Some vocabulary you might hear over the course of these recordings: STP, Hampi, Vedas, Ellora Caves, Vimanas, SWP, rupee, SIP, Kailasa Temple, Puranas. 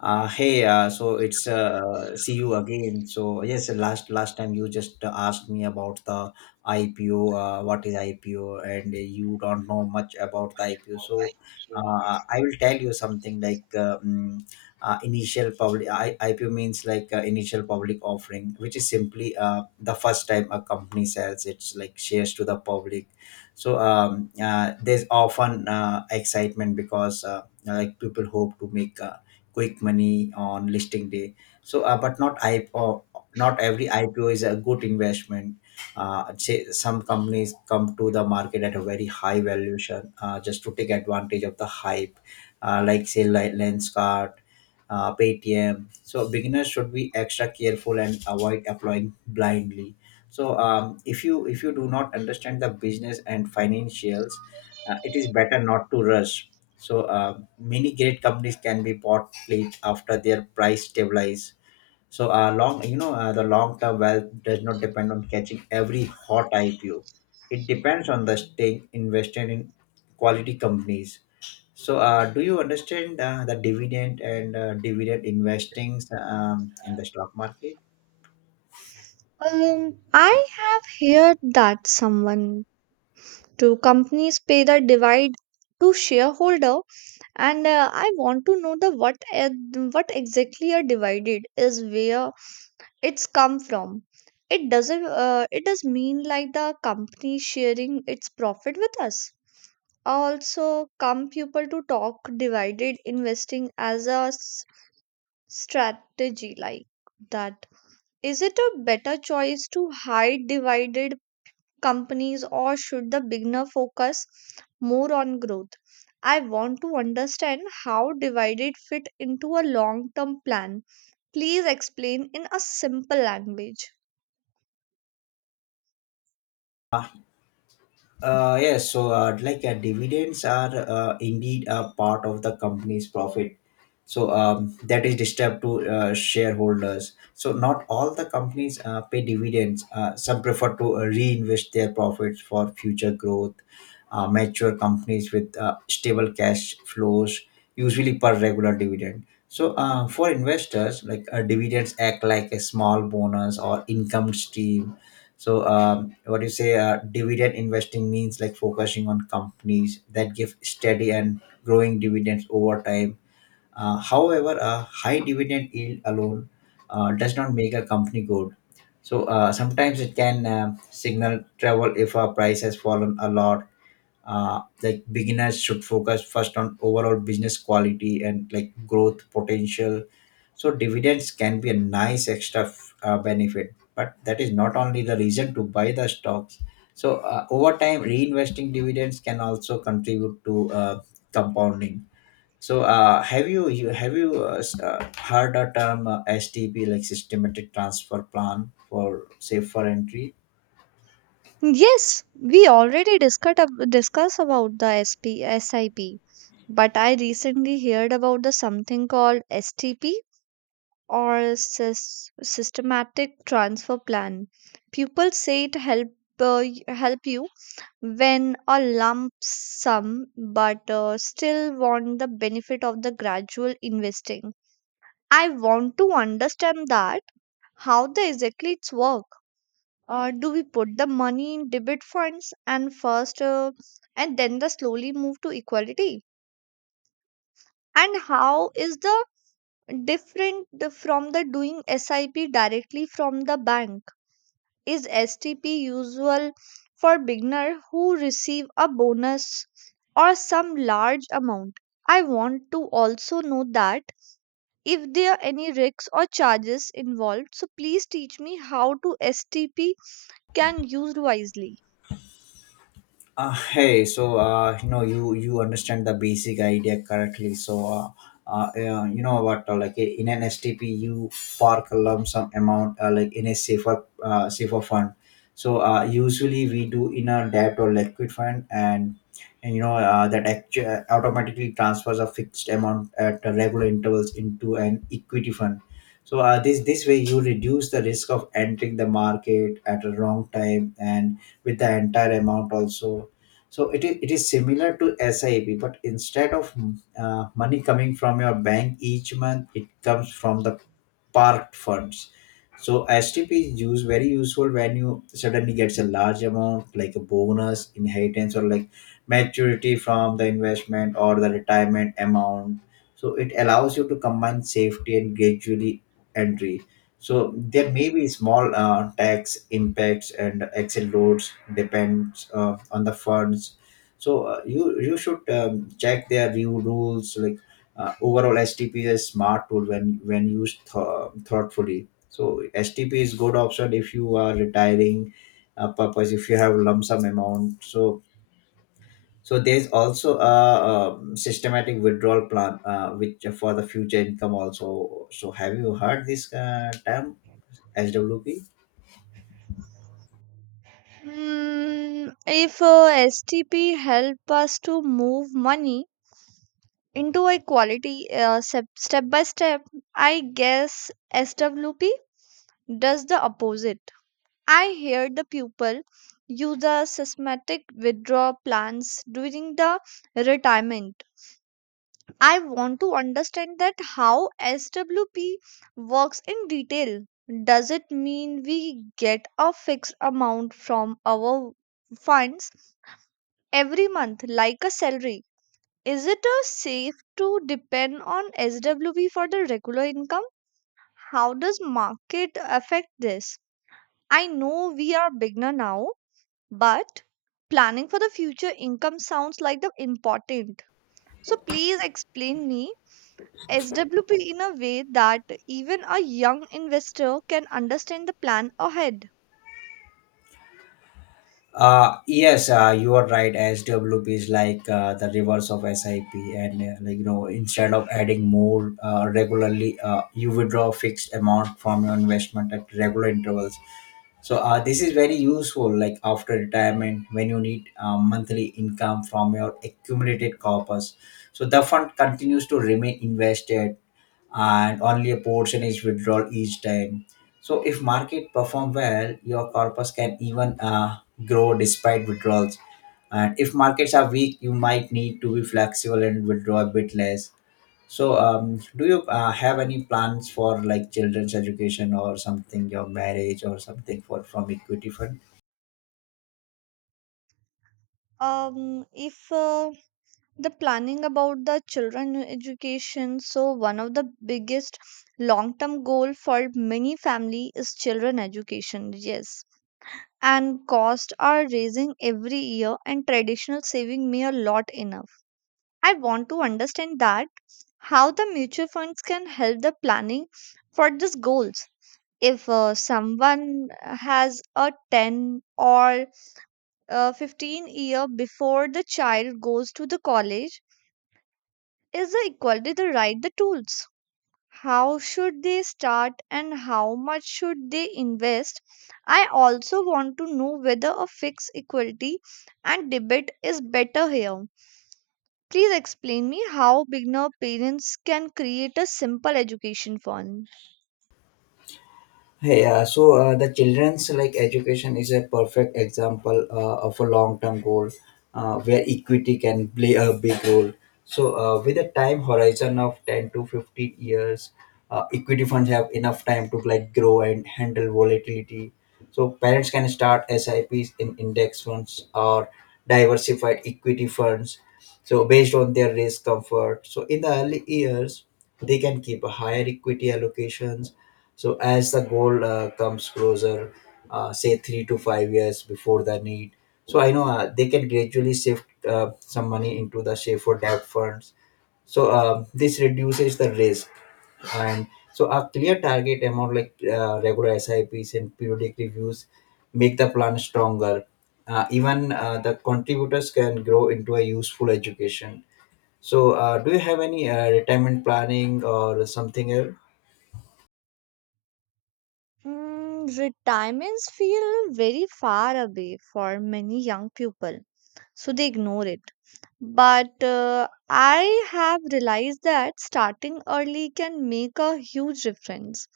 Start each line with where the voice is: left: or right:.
left: Hey, so it's see you again. So yes, last time you just asked me about the IPO. What is IPO? And you don't know much about the IPO. So I will tell you something like IPO means like initial public offering, which is simply the first time a company sells its like shares to the public. So there's often excitement because like people hope to make quick money on listing day. So, but not IPO, not every IPO is a good investment. Say some companies come to the market at a very high valuation, just to take advantage of the hype, like say like Lenskart, Paytm. So beginners should be extra careful and avoid applying blindly. So if you do not understand the business and financials, it is better not to rush. So many great companies can be bought late after their price stabilize. So the long-term wealth does not depend on catching every hot IPO. It depends on the staying invested in quality companies. So do you understand the dividend and dividend investings in the stock market?
right: I have heard that someone two companies pay the divide to shareholder, and I want to know the what what exactly a divided is where it's come from. It doesn't. It does mean like the company sharing its profit with us. Also, come people to talk divided investing as a strategy like that. Is it a better choice to hide divided companies or should the beginner focus more on growth? I want to understand how divided fit into a long term plan. Please explain in a simple language.
left: Yes, dividends are indeed a part of the company's profit. So that is distributed to shareholders. So not all the companies pay dividends. Some prefer to reinvest their profits for future growth. Mature companies with stable cash flows usually per regular dividend. So for investors, dividends act like a small bonus or income stream. So, what do you say? Dividend investing means like focusing on companies that give steady and growing dividends over time. However, a high dividend yield alone does not make a company good. So, sometimes it can signal trouble if a price has fallen a lot. Like beginners should focus first on overall business quality and like growth potential. So dividends can be a nice extra benefit, but that is not only the reason to buy the stocks. So over time reinvesting dividends can also contribute to compounding. So have you heard a term, STP, like systematic transfer plan, for safer entry?
right: Yes, we already discussed about the SPSIP, but I recently heard about the something called STP or systematic transfer plan. People say it help help you when a lump sum, but still want the benefit of the gradual investing. I want to understand that how the exactly it's work. Do we put the money in debit funds and first, and then the slowly move to equality? And how is the different from the doing SIP directly from the bank? Is STP usual for beginner who receive a bonus or some large amount? I want to also know that if there are any risks or charges involved, so please teach me how to STP can used wisely.
left: Hey, so you understand the basic idea correctly. So in an STP, you park a lump sum amount, like in a safer fund. So usually we do in a debt or liquid fund, and that automatically transfers a fixed amount at regular intervals into an equity fund. So this way you reduce the risk of entering the market at a wrong time and with the entire amount also. So it is similar to SIP, but instead of money coming from your bank each month, it comes from the parked funds. So STP is used very useful when you suddenly gets a large amount like a bonus, inheritance, or like maturity from the investment or the retirement amount. So it allows you to combine safety and gradually entry. So there may be small tax impacts and excel loads depends on the funds. So you should check their new rules. Overall, STP is a smart tool when used thoughtfully. So STP is good option if you are retiring purpose, if you have lump sum amount. So there's also a, systematic withdrawal plan, which for the future income also. So have you heard this term? SWP?
right: If STP help us to move money into a quality step by step, I guess SWP does the opposite. I hear the people use the systematic withdrawal plans during the retirement. I want to understand that how SWP works in detail. Does it mean we get a fixed amount from our funds every month like a salary? Is it safe to depend on SWP for the regular income? How does market affect this? I know we are beginner now, but planning for the future income sounds like the important. So please explain me SWP in a way that even a young investor can understand the plan ahead.
left: Yes, you are right. SWP is the reverse of SIP, and instead of adding more regularly, you withdraw a fixed amount from your investment at regular intervals. So this is very useful, like after retirement, when you need monthly income from your accumulated corpus. So the fund continues to remain invested, and only a portion is withdrawn each time. So if market perform well, your corpus can even grow despite withdrawals. And if markets are weak, you might need to be flexible and withdraw a bit less. So do you have any plans for like children's education or something, your marriage or something for from equity fund?
right: If the planning about the children education, so one of the biggest long-term goal for many family is children education. Yes, and costs are raising every year, and traditional saving may a lot enough. I want to understand that how the mutual funds can help the planning for these goals if someone has a 10 or 15 year before the child goes to the college. Is the equality the right the tools? How should they start and how much should they invest? I also want to know whether a fixed equality and debit is better here. Please explain me how beginner parents can create a simple education fund.
left: Hey, so the children's like education is a perfect example of a long-term goal, where equity can play a big role. So with a time horizon of 10 to 15 years, equity funds have enough time to like grow and handle volatility. So parents can start SIPs in index funds or diversified equity funds, so based on their risk comfort. So in the early years, they can keep a higher equity allocations. So as the goal comes closer, say 3 to 5 years before the need, so I know they can gradually shift some money into the safer debt funds. So this reduces the risk, and so a clear target amount, regular SIPs and periodic reviews make the plan stronger. Even the contributors can grow into a useful education. So, do you have any retirement planning or something else?
right: Mm, retirements feel very far away for many young people, so they ignore it. But I have realized that starting early can make a huge difference.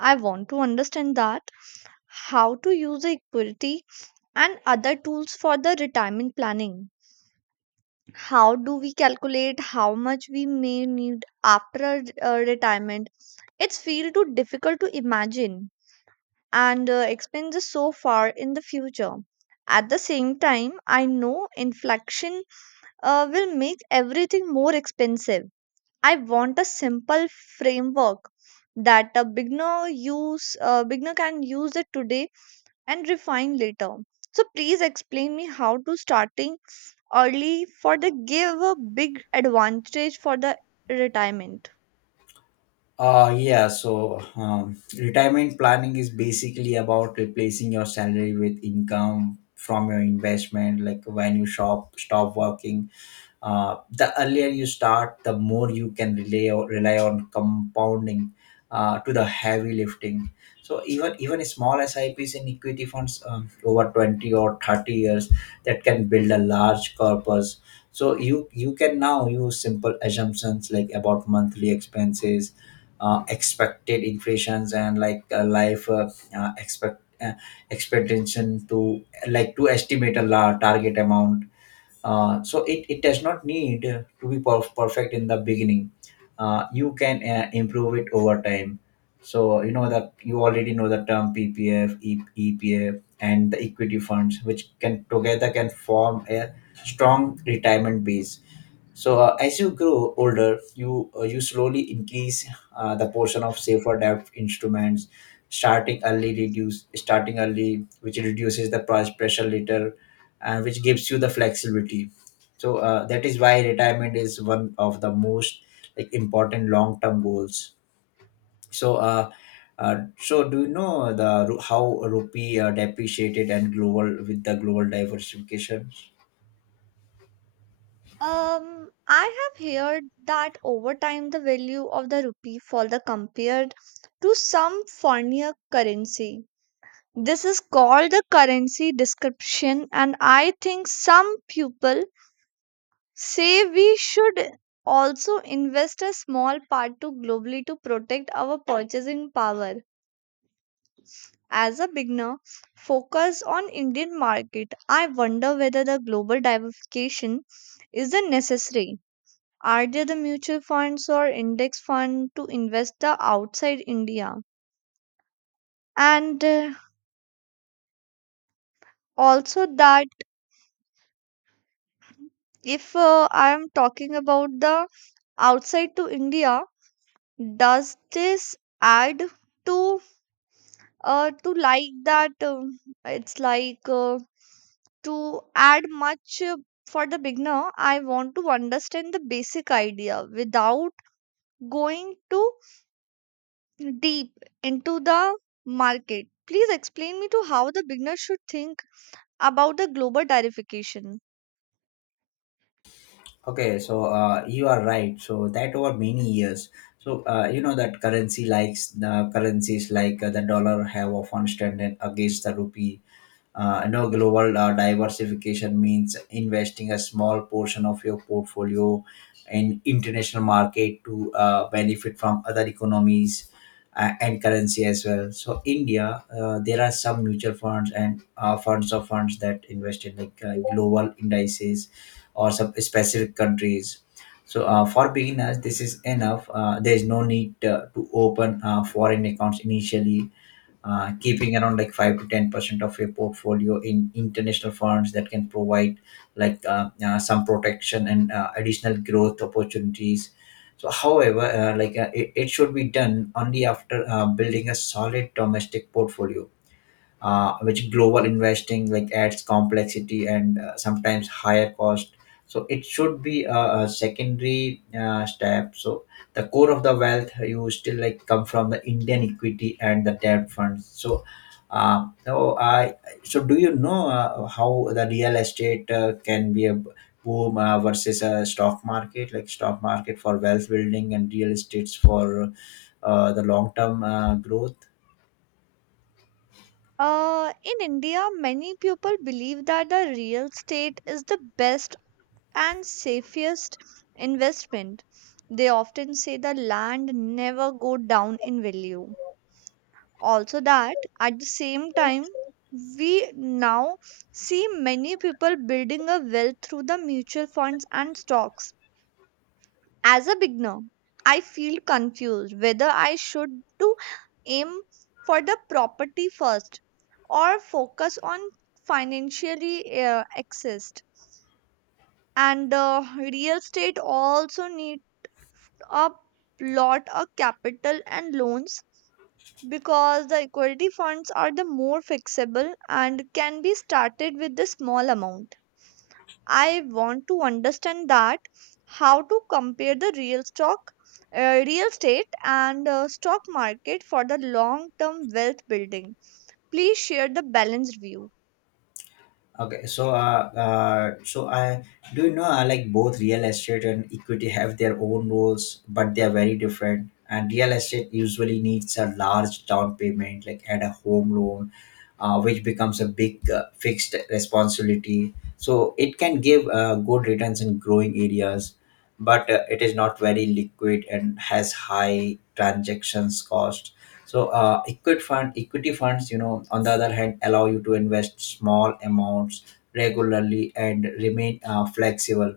right: I want to understand that how to use the equity and other tools for the retirement planning. How do we calculate how much we may need after retirement? It's feel too difficult to imagine and expenses so far in the future. At the same time, I know inflation will make everything more expensive. I want a simple framework that a beginner can use it today and refine later. So please explain me how to starting early for the give a big advantage for the retirement.
left: Yeah, so retirement planning is basically about replacing your salary with income from your investment. Like when you stop working, the earlier you start, the more you can rely on compounding to the heavy lifting. So even small SIPs in equity funds over 20 or 30 years that can build a large corpus. So you can now use simple assumptions like about monthly expenses, expected inflations and like life expect expectation to like to estimate a target amount. So it does not need to be perfect in the beginning. You can improve it over time. So you know that you already know the term PPF, EPF, and the equity funds which can together can form a strong retirement base. So as you grow older, you slowly increase the portion of safer depth instruments. Starting early, which reduces the price pressure later, and which gives you the flexibility. So that is why retirement is one of the most like important long term goals. So uh, so do you know how rupee depreciated and global with the global diversification?
right: I have heard that over time the value of the rupee fall the compared to some foreigner currency. This is called the currency description, and I think some people say we should also invest a small part to globally to protect our purchasing power. As a beginner, focus on Indian market. I wonder whether the global diversification is a necessary. Are there the mutual funds or index fund to invest the outside India? And also that if I am talking about the outside to India, does this add to to like that? It's like to add much for the beginner. I want to understand the basic idea without going to deep into the market. Please explain me to how the beginner should think about the global tarification.
left: Okay, so you are right. So that over many years, you know that currency likes the currencies the dollar have often strengthened against the rupee. I know global diversification means investing a small portion of your portfolio in international market to benefit from other economies and currency as well. So India, there are some mutual funds and funds of funds that invest in global indices or some specific countries. So for beginners, this is enough. There is no need to open foreign accounts initially. Keeping around like 5 to 10% of your portfolio in international funds that can provide some protection and additional growth opportunities. So however it should be done only after building a solid domestic portfolio, which global investing like adds complexity and sometimes higher cost. So it should be a secondary step. So the core of the wealth you still like come from the Indian equity and the debt funds. So uh, so I so do you know how the real estate can be a boom versus a stock market like stock market for wealth building and real estates for the long term growth?
right: In India, many people believe that the real estate is the best and safest investment. They often say the land never go down in value. Also that at the same time, we now see many people building a wealth through the mutual funds and stocks. As a beginner, I feel confused whether I should to aim for the property first or focus on financially exist. And real estate also need a lot of capital and loans because the equity funds are the more flexible and can be started with the small amount. I want to understand that how to compare the real stock, real estate, and stock market for the long term wealth building. Please share the balanced view.
left: Okay, so so I do you know like both real estate and equity have their own rules, but they are very different. And real estate usually needs a large down payment, like and a home loan, which becomes a big fixed responsibility. So it can give good returns in growing areas, but it is not very liquid and has high transactions cost. So equity funds, you know, on the other hand, allow you to invest small amounts regularly and remain flexible.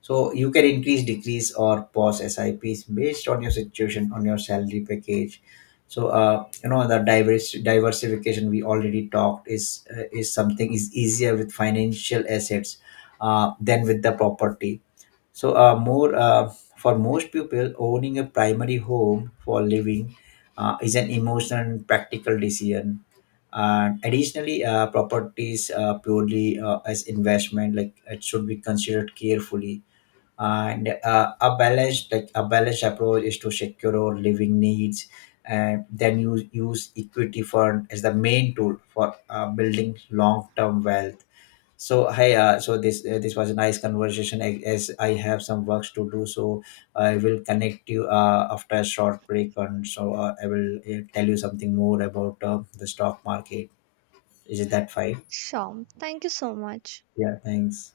left: So you can increase, decrease, or pause SIPs based on your situation, on your salary package. So you know the diverse diversification we already talked is something is easier with financial assets than with the property. So more For most people owning a primary home for living is an emotional and practical decision. And additionally, properties purely as investment like it should be considered carefully. And a balanced like a balanced approach is to secure our living needs, and then you use equity fund as the main tool for building long-term wealth. So this was a nice conversation, as I have some works to do, so I will connect you after a short break, and I will tell you something more about the stock market. Is it that fine?
right: Sure. Thank you so much.
left: Yeah, thanks.